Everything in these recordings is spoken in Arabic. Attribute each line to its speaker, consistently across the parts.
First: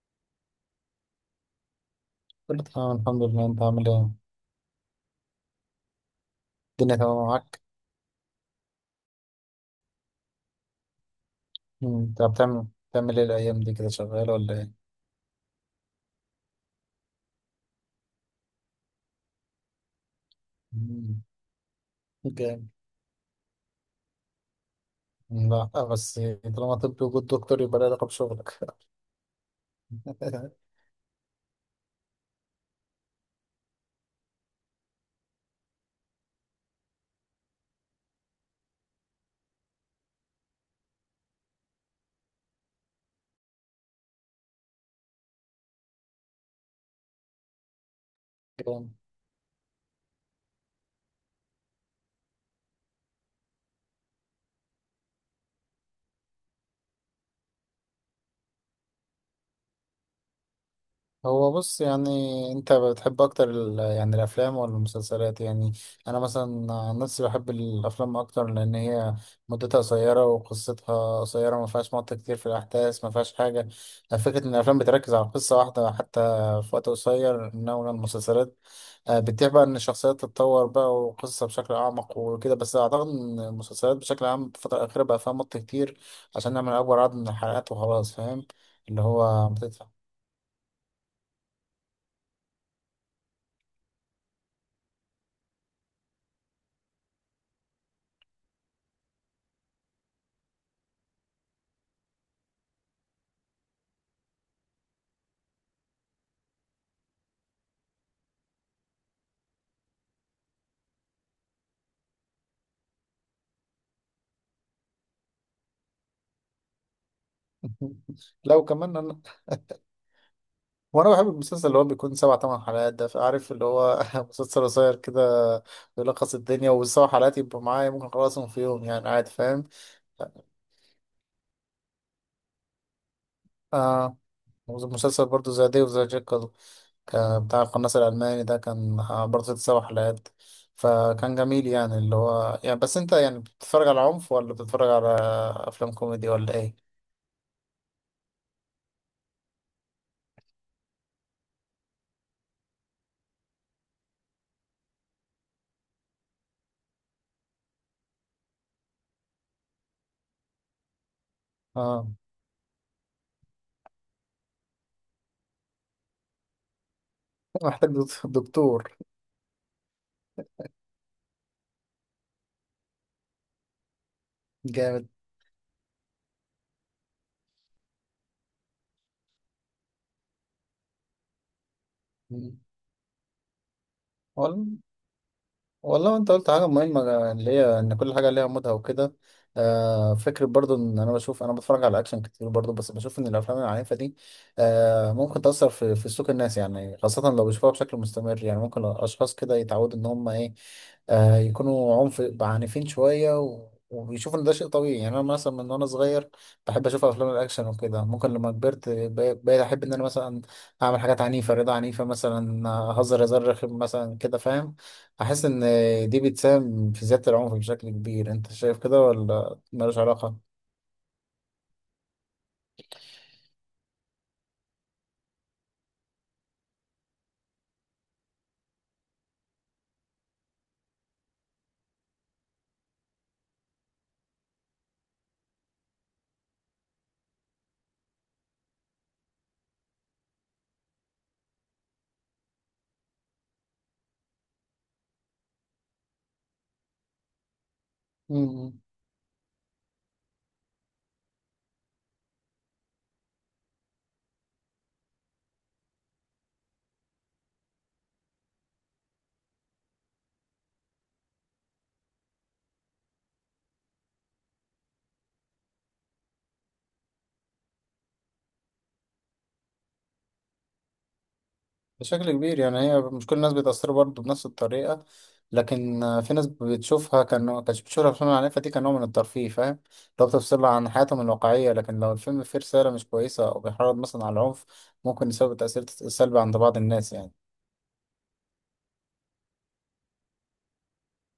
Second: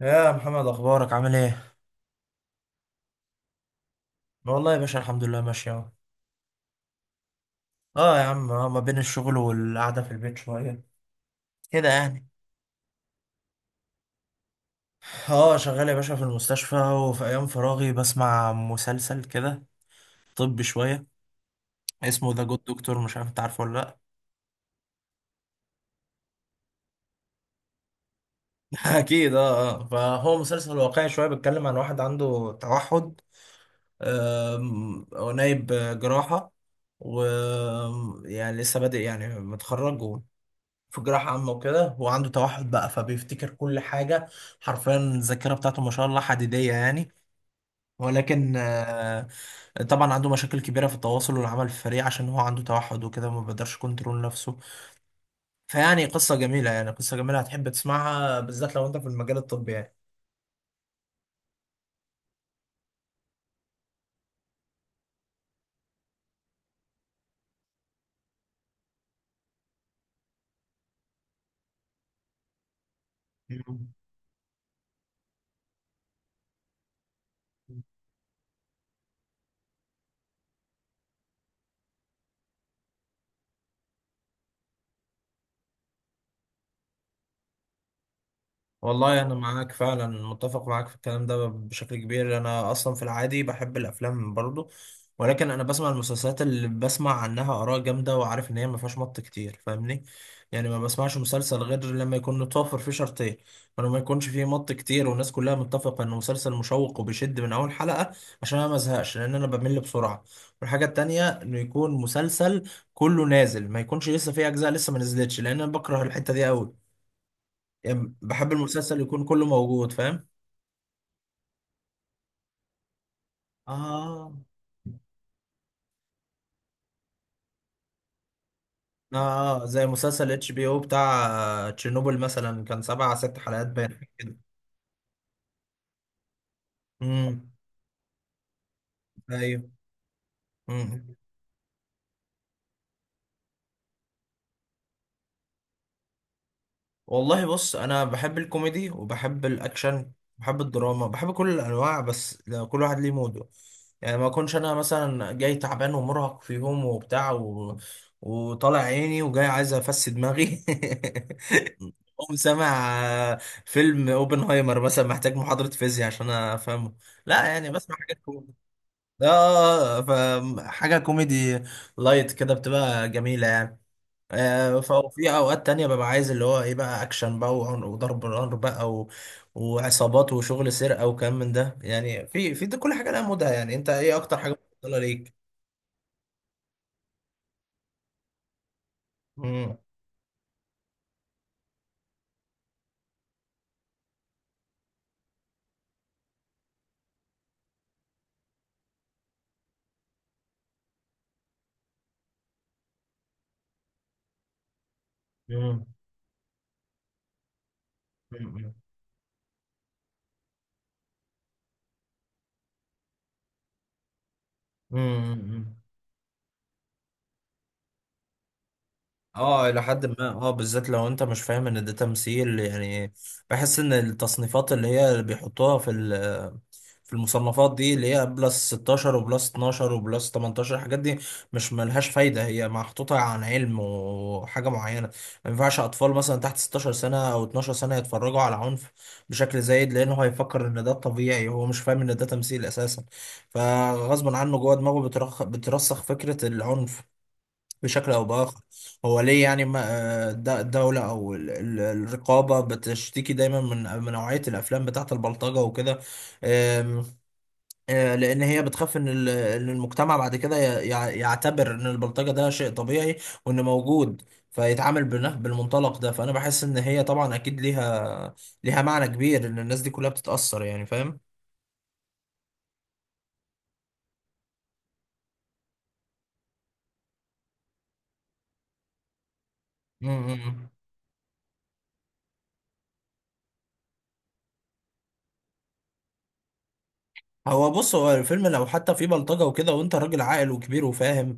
Speaker 1: يا محمد اخبارك عامل ايه؟
Speaker 2: كله تمام الحمد لله. انت عامل ايه؟
Speaker 1: والله يا باشا الحمد لله ماشي اهو.
Speaker 2: الدنيا تمام معاك؟
Speaker 1: اه يا عم ما بين الشغل والقعده في البيت شويه كده
Speaker 2: انت
Speaker 1: يعني.
Speaker 2: بتعمل ايه الايام دي كده، شغال ولا ايه؟
Speaker 1: اه شغال يا باشا في المستشفى وفي ايام فراغي بسمع مسلسل كده طبي شويه
Speaker 2: مم.
Speaker 1: اسمه ذا جود
Speaker 2: جامد.
Speaker 1: دكتور، مش عارف انت عارفه ولا لا.
Speaker 2: لا بس طالما طب وجود دكتور يبقى له علاقة بشغلك.
Speaker 1: اكيد اه فهو مسلسل واقعي شويه بيتكلم عن واحد عنده توحد. هو نايب جراحه و يعني لسه بادئ يعني متخرج في جراحة عامة وكده، وعنده توحد بقى فبيفتكر كل حاجة، حرفيا الذاكرة بتاعته ما شاء الله حديدية يعني. ولكن
Speaker 2: جامد.
Speaker 1: آه، طبعا عنده مشاكل كبيرة في التواصل والعمل في الفريق عشان هو عنده توحد وكده ما بيقدرش كنترول نفسه. فيعني قصة جميلة، يعني قصة جميلة هتحب تسمعها بالذات لو انت في المجال الطبي يعني.
Speaker 2: هو بص يعني، انت بتحب اكتر يعني الافلام ولا المسلسلات يعني؟ انا مثلا عن نفسي بحب الافلام اكتر، لان هي مدتها قصيره وقصتها قصيره، ما فيهاش مط كتير في الاحداث، ما فيهاش حاجه.
Speaker 1: مم.
Speaker 2: فكره ان الافلام بتركز على قصه واحده حتى في وقت قصير، انما المسلسلات بتبيع بقى ان الشخصيات تتطور بقى، وقصة بشكل اعمق وكده. بس اعتقد ان المسلسلات بشكل عام في الفترة الاخيرة بقى فيها مط كتير عشان نعمل اكبر عدد من الحلقات وخلاص، فاهم؟ اللي
Speaker 1: والله أنا
Speaker 2: هو
Speaker 1: معاك
Speaker 2: بتدفع.
Speaker 1: فعلا، متفق معاك في الكلام ده بشكل كبير. أنا أصلا في العادي بحب الأفلام برضه، ولكن أنا بسمع المسلسلات اللي بسمع عنها آراء جامدة وعارف إن هي مفيهاش مط كتير، فاهمني؟ يعني ما بسمعش مسلسل غير لما يكون متوفر فيه شرطين: ولما يكونش فيه مط كتير والناس كلها متفقة إنه مسلسل مشوق وبيشد من أول حلقة عشان أنا مزهقش، لأن أنا بمل بسرعة. والحاجة التانية إنه يكون مسلسل كله نازل، ما يكونش لسه فيه أجزاء لسه ما نزلتش، لأن أنا بكره الحتة دي أوي. يعني بحب
Speaker 2: لو كمان
Speaker 1: المسلسل
Speaker 2: انا،
Speaker 1: يكون كله موجود، فاهم؟
Speaker 2: وانا بحب المسلسل اللي هو بيكون سبع ثمان حلقات ده، فعارف اللي هو
Speaker 1: اه
Speaker 2: مسلسل قصير كده، بيلخص الدنيا. والسبع حلقات يبقوا معايا، ممكن اخلصهم في يوم يعني عادي،
Speaker 1: اه
Speaker 2: فاهم؟
Speaker 1: زي مسلسل اتش بي او بتاع تشيرنوبل مثلا، كان سبع ست حلقات باين
Speaker 2: آه
Speaker 1: كده.
Speaker 2: مسلسل برضو زي ديف، زي جيكل، ك-
Speaker 1: امم.
Speaker 2: بتاع القناص الألماني ده كان برضه ست
Speaker 1: ايوه.
Speaker 2: سبع حلقات،
Speaker 1: مم.
Speaker 2: فكان جميل يعني. اللي هو يعني بس انت يعني بتتفرج على عنف ولا بتتفرج على أفلام كوميدي ولا ايه؟
Speaker 1: والله بص، انا بحب الكوميدي وبحب الاكشن، بحب الدراما، بحب كل الانواع، بس لو كل واحد ليه موده. يعني ما اكونش انا مثلا جاي تعبان ومرهق في يوم وبتاع و... وطالع عيني وجاي عايز افس دماغي
Speaker 2: اه،
Speaker 1: قوم سامع فيلم اوبنهايمر مثلا، محتاج محاضرة فيزياء عشان افهمه. لا يعني
Speaker 2: محتاج
Speaker 1: بسمع حاجات كوميدي،
Speaker 2: دكتور.
Speaker 1: اه فحاجة كوميدي لايت كده بتبقى جميلة يعني.
Speaker 2: جامد.
Speaker 1: ففي اوقات تانية ببقى عايز اللي هو ايه بقى، اكشن بقى وعنق وضرب نار بقى و... وعصابات وشغل سرقة وكلام من ده يعني. في
Speaker 2: مم.
Speaker 1: في ده كل حاجة لها مودها يعني. انت ايه اكتر حاجة
Speaker 2: ولا،
Speaker 1: مفضلة ليك؟
Speaker 2: والله انت قلت حاجة مهمة اللي هي ان كل حاجة ليها مودها وكده.
Speaker 1: مم.
Speaker 2: فكرة برضو ان انا بشوف، انا بتفرج على اكشن كتير برضو، بس بشوف ان الافلام العنيفة دي ممكن تأثر في سلوك الناس يعني، خاصة لو بيشوفوها بشكل مستمر. يعني ممكن اشخاص كده يتعودوا ان هم ايه، يكونوا عنف عنيفين شوية وبيشوفوا إن ده شيء طبيعي. يعني أنا مثلا من
Speaker 1: مم.
Speaker 2: وأنا صغير بحب أشوف أفلام الأكشن وكده، ممكن لما
Speaker 1: مم.
Speaker 2: كبرت بقيت أحب إن أنا مثلا أعمل حاجات عنيفة، رضا عنيفة مثلا، أهزر هزار رخم مثلا كده، فاهم؟ أحس إن
Speaker 1: مم.
Speaker 2: دي بتساهم في زيادة العنف بشكل كبير. أنت شايف كده ولا
Speaker 1: اه الى
Speaker 2: ملوش
Speaker 1: حد ما
Speaker 2: علاقة؟
Speaker 1: اه، بالذات لو انت مش فاهم ان ده تمثيل يعني. بحس ان التصنيفات اللي هي اللي بيحطوها في في المصنفات دي، اللي هي بلس 16 وبلس 12 وبلس 18، الحاجات دي مش ملهاش فايدة، هي محطوطة عن علم وحاجة معينة. ما ينفعش أطفال مثلا تحت 16 سنة أو 12 سنة يتفرجوا على عنف بشكل زايد، لأنه هيفكر إن ده طبيعي، هو مش فاهم إن ده تمثيل أساسا. فغصب عنه جوه دماغه بترسخ فكرة العنف بشكل أو بآخر.
Speaker 2: مم.
Speaker 1: هو ليه يعني ما الدولة أو الرقابة بتشتكي دايما من نوعية الأفلام بتاعة البلطجة وكده، لان هي بتخاف إن المجتمع بعد كده يعتبر ان البلطجه ده شيء طبيعي وان موجود، بالمنطلق ده. فانا بحس ان هي طبعا اكيد ليها معنى كبير ان الناس دي كلها بتتاثر يعني، فاهم؟
Speaker 2: بشكل كبير، يعني هي مش كل الناس بيتأثروا برضه بنفس الطريقة. لكن في ناس بتشوفها كانت بتشوفها في على النت دي كنوع من الترفيه، فاهم؟ لو بتفصل
Speaker 1: امم.
Speaker 2: عن حياتهم الواقعية. لكن لو الفيلم فيه رسالة مش كويسة أو بيحرض مثلا على العنف ممكن يسبب تأثير سلبي عند بعض الناس يعني.
Speaker 1: هو بص، هو الفيلم لو حتى فيه بلطجه وكده وانت راجل عاقل وكبير وفاهم،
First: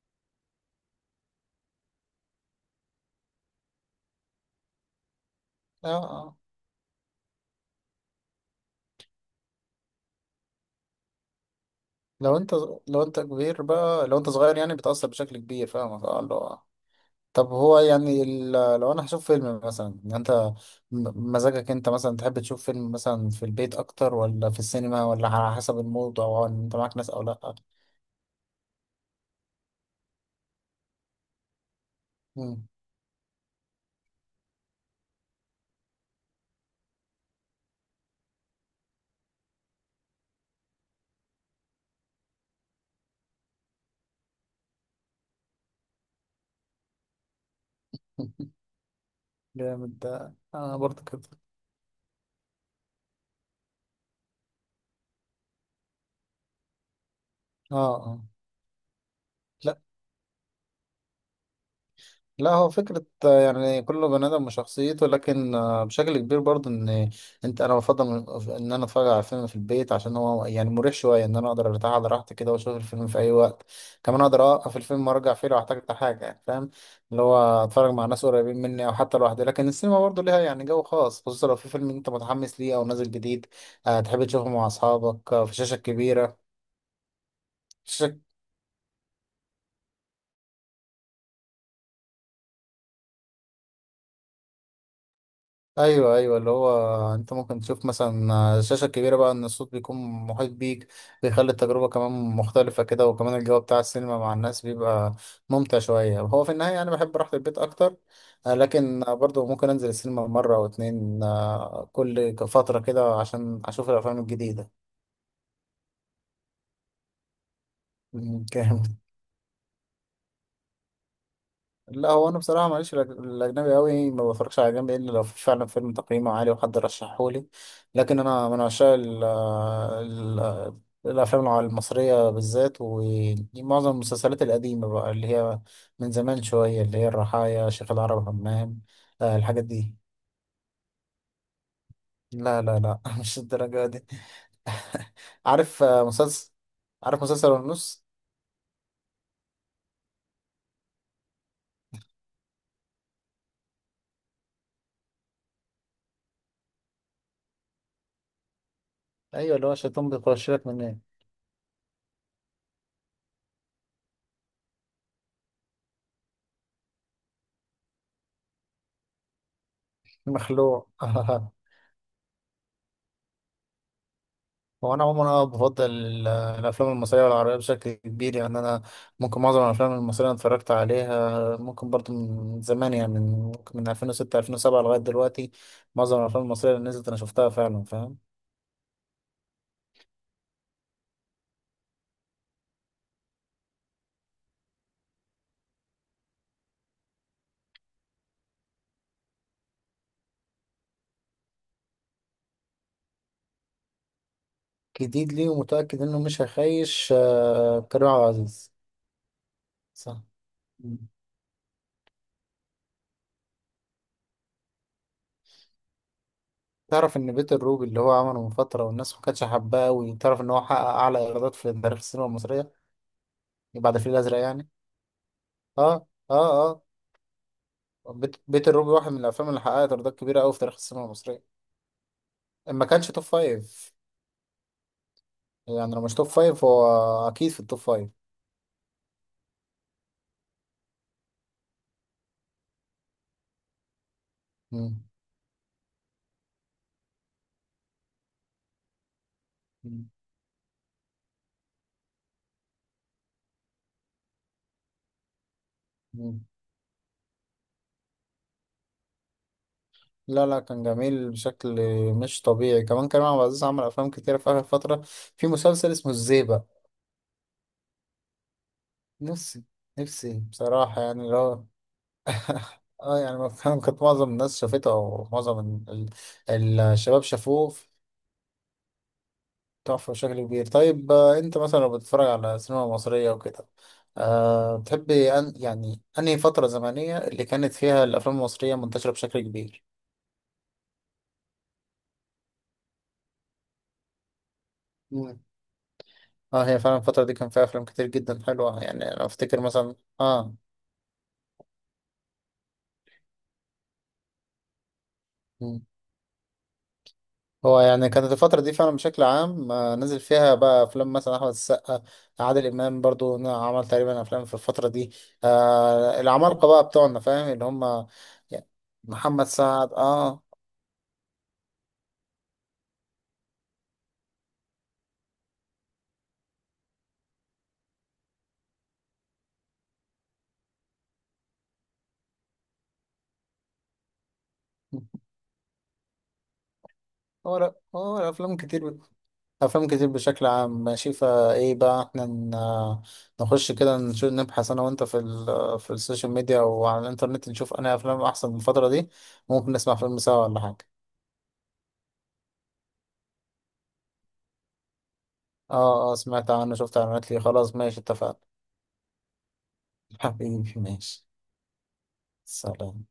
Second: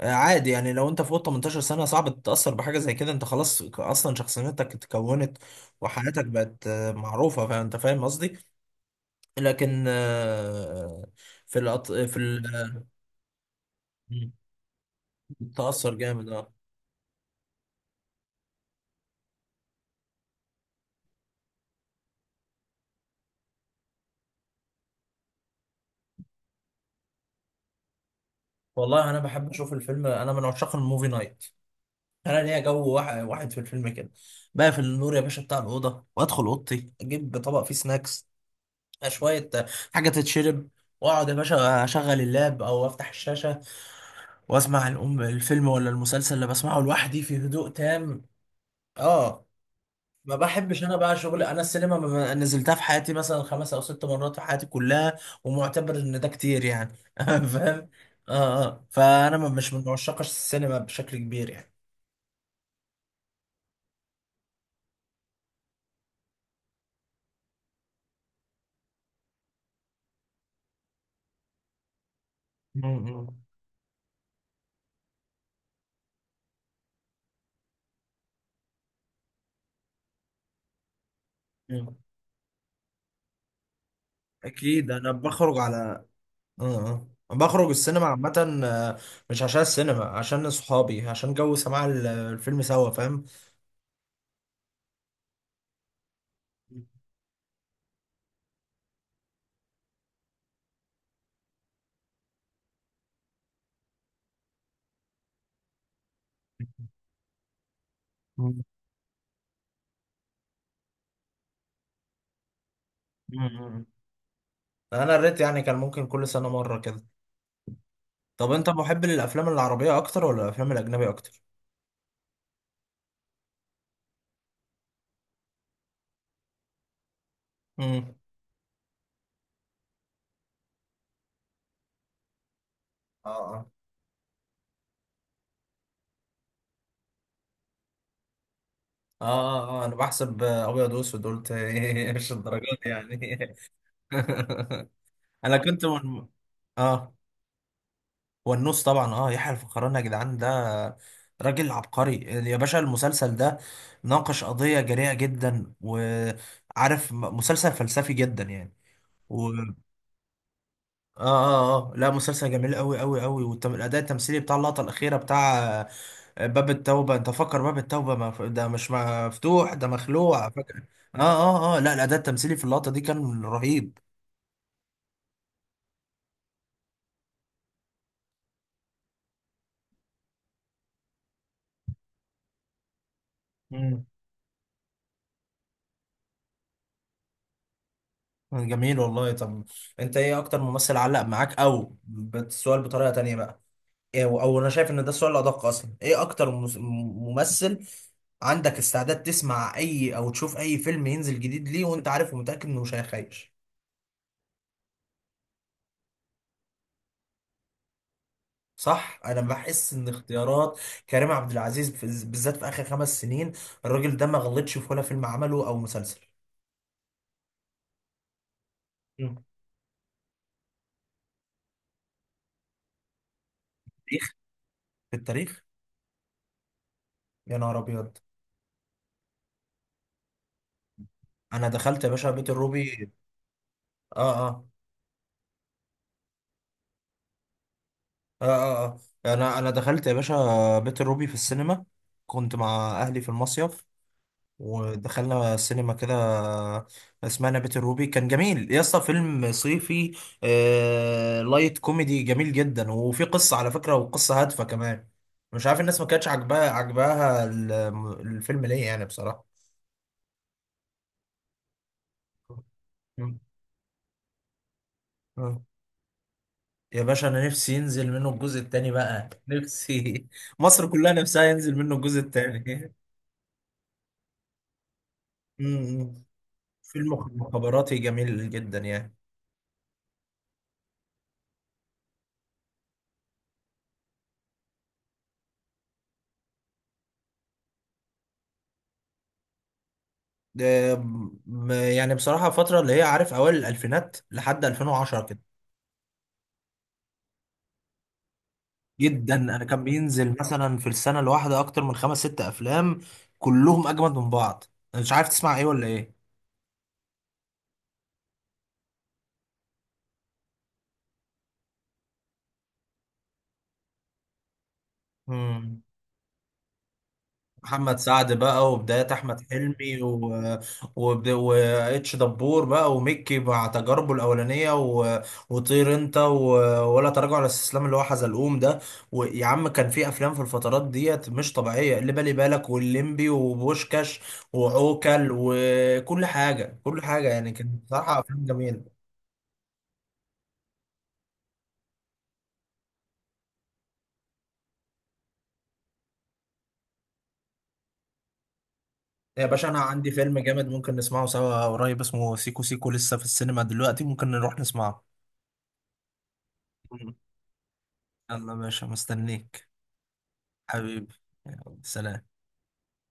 Speaker 1: عادي يعني. لو انت فوق 18 سنه صعب تتاثر بحاجه زي كده، انت خلاص اصلا شخصيتك اتكونت
Speaker 2: آه،
Speaker 1: وحياتك
Speaker 2: آه.
Speaker 1: بقت معروفه، فانت فاهم قصدي. لكن آه، في
Speaker 2: لو أنت لو أنت كبير بقى، لو أنت صغير يعني بتأثر بشكل كبير،
Speaker 1: تأثر
Speaker 2: فاهم؟
Speaker 1: جامد اه.
Speaker 2: طب هو يعني لو انا هشوف فيلم مثلا، يعني انت مزاجك انت مثلا تحب تشوف فيلم مثلا في البيت اكتر ولا في السينما، ولا على حسب المود او ان انت معاك ناس او لا؟
Speaker 1: والله انا بحب اشوف الفيلم، انا من عشاق الموفي نايت. انا ليا
Speaker 2: مم.
Speaker 1: جو واحد في الفيلم كده. بقفل النور يا باشا بتاع الاوضه، وادخل اوضتي اجيب طبق فيه سناكس شويه، حاجه تتشرب، واقعد يا باشا اشغل اللاب او افتح الشاشه واسمع الام الفيلم ولا المسلسل اللي بسمعه لوحدي في هدوء تام. اه.
Speaker 2: جامد، ده
Speaker 1: ما
Speaker 2: انا
Speaker 1: بحبش انا
Speaker 2: برضه
Speaker 1: بقى
Speaker 2: كده.
Speaker 1: شغل، انا السينما ما نزلتها في حياتي مثلا خمس او ست مرات في حياتي كلها، ومعتبر ان ده كتير يعني
Speaker 2: اه،
Speaker 1: فاهم.
Speaker 2: اه.
Speaker 1: اه اه. فانا مش من عشاق السينما بشكل كبير يعني.
Speaker 2: لا، هو فكرة يعني كل بني آدم وشخصيته، لكن بشكل كبير برضه، إن أنت. أنا بفضل إن أنا أتفرج على فيلم في البيت، عشان هو يعني مريح شوية، إن أنا أقدر أرتاح على راحتي كده وأشوف الفيلم في
Speaker 1: مم.
Speaker 2: أي وقت. كمان أقدر أوقف الفيلم وأرجع فيه لو احتجت حاجة يعني، فاهم؟ اللي هو أتفرج مع ناس قريبين مني أو حتى لوحدي. لكن السينما برضه ليها يعني جو خاص، خصوصا لو في فيلم
Speaker 1: مم.
Speaker 2: أنت متحمس ليه أو نازل جديد، تحب تشوفه مع
Speaker 1: اكيد انا
Speaker 2: أصحابك في
Speaker 1: بخرج
Speaker 2: شاشة
Speaker 1: على
Speaker 2: كبيرة.
Speaker 1: اه، اه بخرج السينما عامة، مش عشان السينما، عشان صحابي، عشان جو سماع الفيلم سوا، فاهم؟
Speaker 2: ايوه، ايوه، اللي هو انت ممكن تشوف مثلا الشاشه الكبيره بقى، ان الصوت بيكون محيط بيك، بيخلي التجربه كمان مختلفه كده، وكمان الجو بتاع السينما مع الناس بيبقى ممتع شويه. هو في النهايه انا بحب راحه البيت اكتر،
Speaker 1: مم.
Speaker 2: لكن برضو ممكن انزل السينما مره او اتنين، كل فتره كده عشان
Speaker 1: مم.
Speaker 2: اشوف الافلام الجديده.
Speaker 1: انا الريت يعني كان ممكن كل سنة مرة كده. طب انت محب للافلام العربية اكتر ولا الافلام الاجنبية اكتر؟
Speaker 2: لا، هو انا بصراحه ماليش في الاجنبي قوي، ما بفرجش على اجنبي الا لو في فعلا فيلم تقييمه عالي وحد رشحه لي.
Speaker 1: مم.
Speaker 2: لكن انا من عشاق الافلام المصريه بالذات،
Speaker 1: اه اه
Speaker 2: ومعظم المسلسلات القديمه بقى اللي هي من زمان شويه، اللي هي الرحايا، شيخ العرب همام،
Speaker 1: اه اه
Speaker 2: الحاجات
Speaker 1: انا
Speaker 2: دي.
Speaker 1: بحسب ابيض واسود، قلت إيه، مش
Speaker 2: لا،
Speaker 1: الدرجات
Speaker 2: لا،
Speaker 1: دي
Speaker 2: لا. مش
Speaker 1: يعني
Speaker 2: الدرجه دي.
Speaker 1: انا
Speaker 2: عارف
Speaker 1: كنت من
Speaker 2: مسلسل؟
Speaker 1: اه.
Speaker 2: عارف مسلسل ونص؟
Speaker 1: والنص طبعا، اه يحيى الفخراني يا جدعان ده راجل عبقري. يا باشا المسلسل ده ناقش قضية جريئة جدا، وعارف مسلسل فلسفي جدا يعني و...
Speaker 2: ايوه، اللي هو الشيطان بيخش لك من.
Speaker 1: اه اه اه لا، مسلسل جميل قوي قوي قوي، والاداء التمثيلي بتاع اللقطة الأخيرة بتاع باب التوبة، انت فكر باب التوبة ده مش مفتوح، ده مخلوع، فاكر؟
Speaker 2: مخلوع.
Speaker 1: اه اه اه لا، الأداء التمثيلي في اللقطة دي كان رهيب.
Speaker 2: هو انا عموما، انا بفضل الافلام المصريه والعربيه بشكل كبير يعني. انا ممكن معظم الافلام المصريه أنا اتفرجت عليها، ممكن برضو من زمان يعني، من ممكن من
Speaker 1: مم.
Speaker 2: 2006 2007 لغايه دلوقتي. معظم الافلام المصريه اللي نزلت انا شفتها فعلا، فاهم؟
Speaker 1: جميل والله. طب انت ايه اكتر ممثل علق معاك او السؤال بطريقة تانية بقى، ايه او أو، انا شايف ان ده السؤال الأدق اصلا، ايه اكتر ممثل عندك استعداد تسمع اي او تشوف اي فيلم ينزل جديد ليه وانت عارف ومتأكد انه مش هيخيش؟
Speaker 2: جديد لي ومتاكد انه مش هيخيش، كريم عبد العزيز.
Speaker 1: صح، انا بحس ان
Speaker 2: صح.
Speaker 1: اختيارات
Speaker 2: مم.
Speaker 1: كريم عبد العزيز بالذات في اخر خمس سنين، الراجل ده ما غلطش في ولا فيلم عمله او مسلسل.
Speaker 2: تعرف ان بيت الروبي اللي هو عمله من فتره والناس ما
Speaker 1: مم.
Speaker 2: كانتش حباه؟ وتعرف ان هو حقق اعلى ايرادات في تاريخ السينما المصريه بعد الفيل
Speaker 1: تاريخ،
Speaker 2: الازرق يعني.
Speaker 1: في التاريخ.
Speaker 2: اه، اه، أه.
Speaker 1: يا نهار ابيض.
Speaker 2: بيت الروبي واحد من الافلام اللي حققت ايرادات كبيره قوي في تاريخ السينما المصريه،
Speaker 1: انا دخلت يا باشا بيت
Speaker 2: إن ما
Speaker 1: الروبي.
Speaker 2: كانش توب فايف.
Speaker 1: اه اه
Speaker 2: يعني لو مش توب فايف، هو اكيد في التوب فايف.
Speaker 1: اه اه, آه. انا دخلت يا باشا بيت الروبي في السينما، كنت مع اهلي في المصيف،
Speaker 2: مم.
Speaker 1: ودخلنا سينما كده اسمها بيت الروبي، كان جميل يا اسطى، فيلم
Speaker 2: مم.
Speaker 1: صيفي آه... لايت كوميدي جميل جدا، وفي قصة على فكرة، وقصة هادفة كمان. مش عارف الناس ما كانتش
Speaker 2: مم.
Speaker 1: عاجباها، عاجباها الفيلم ليه يعني بصراحة.
Speaker 2: لا، لا، كان جميل بشكل مش طبيعي. كمان كريم عبد
Speaker 1: مم.
Speaker 2: العزيز عمل افلام كتيره في اخر فتره، في
Speaker 1: آه.
Speaker 2: مسلسل اسمه الزيبق.
Speaker 1: يا باشا انا نفسي ينزل منه الجزء التاني بقى،
Speaker 2: نفسي،
Speaker 1: نفسي
Speaker 2: نفسي
Speaker 1: مصر
Speaker 2: بصراحه،
Speaker 1: كلها
Speaker 2: يعني اللي
Speaker 1: نفسها
Speaker 2: هو.
Speaker 1: ينزل منه الجزء التاني.
Speaker 2: اه، يعني ما كان- كانت معظم الناس شافته، او معظم ال-
Speaker 1: مم. فيلم
Speaker 2: الشباب شافوه.
Speaker 1: مخابراتي جميل جدا يعني.
Speaker 2: تحفة بشكل كبير. طيب انت مثلا لو بتتفرج على سينما مصرية وكده، أه بتحب أن يعني انهي فترة زمنية اللي كانت فيها الافلام المصرية منتشرة بشكل كبير؟
Speaker 1: آم، يعني بصراحة الفترة اللي هي عارف أوائل الألفينات لحد 2010 كده.
Speaker 2: مم. اه، هي فعلا الفترة دي كان فيها افلام كتير جدا حلوة، يعني انا
Speaker 1: جدا،
Speaker 2: افتكر
Speaker 1: أنا كان
Speaker 2: مثلا
Speaker 1: بينزل
Speaker 2: اه.
Speaker 1: مثلا في السنة الواحدة أكتر من خمس ست أفلام كلهم أجمد من بعض، أنا مش عارف تسمع إيه
Speaker 2: مم.
Speaker 1: ولا إيه؟
Speaker 2: هو يعني كانت الفترة دي فعلا بشكل عام، نزل فيها بقى أفلام، مثلا أحمد السقا، عادل إمام برضو عمل تقريبا أفلام في الفترة دي،
Speaker 1: مم.
Speaker 2: العمالقة بقى بتوعنا، فاهم؟ اللي
Speaker 1: محمد
Speaker 2: هم
Speaker 1: سعد
Speaker 2: يعني
Speaker 1: بقى، وبدايات احمد
Speaker 2: محمد سعد،
Speaker 1: حلمي و
Speaker 2: اه.
Speaker 1: واتش دبور بقى، وميكي مع تجاربه الاولانيه و... وطير انت و... ولا تراجع ولا استسلام اللي هو حزلقوم ده. ويا عم كان في افلام في الفترات ديت مش طبيعيه، اللي بالي بالك والليمبي وبوشكاش وعوكل وكل حاجه كل حاجه، يعني
Speaker 2: هو لا،
Speaker 1: كانت
Speaker 2: هو
Speaker 1: بصراحه افلام
Speaker 2: أفلام كتير،
Speaker 1: جميله.
Speaker 2: أفلام كتير بشكل عام ماشي. فإيه بقى إحنا نخش كده نشوف، نبحث أنا وأنت في ال في السوشيال ميديا وعلى الإنترنت، نشوف أنا أفلام أحسن من الفترة دي.
Speaker 1: يا باشا
Speaker 2: ممكن
Speaker 1: انا
Speaker 2: نسمع
Speaker 1: عندي
Speaker 2: فيلم
Speaker 1: فيلم
Speaker 2: سوا ولا
Speaker 1: جامد
Speaker 2: حاجة.
Speaker 1: ممكن نسمعه سوا قريب، اسمه سيكو سيكو لسه في السينما دلوقتي، ممكن نروح نسمعه.
Speaker 2: آه، آه، سمعت عنه، شفت إعلانات ليه، خلاص ماشي اتفقنا.
Speaker 1: يلا يا باشا مستنيك،
Speaker 2: حبيبي
Speaker 1: حبيبي.
Speaker 2: ماشي.
Speaker 1: يلا، سلام.
Speaker 2: سلام.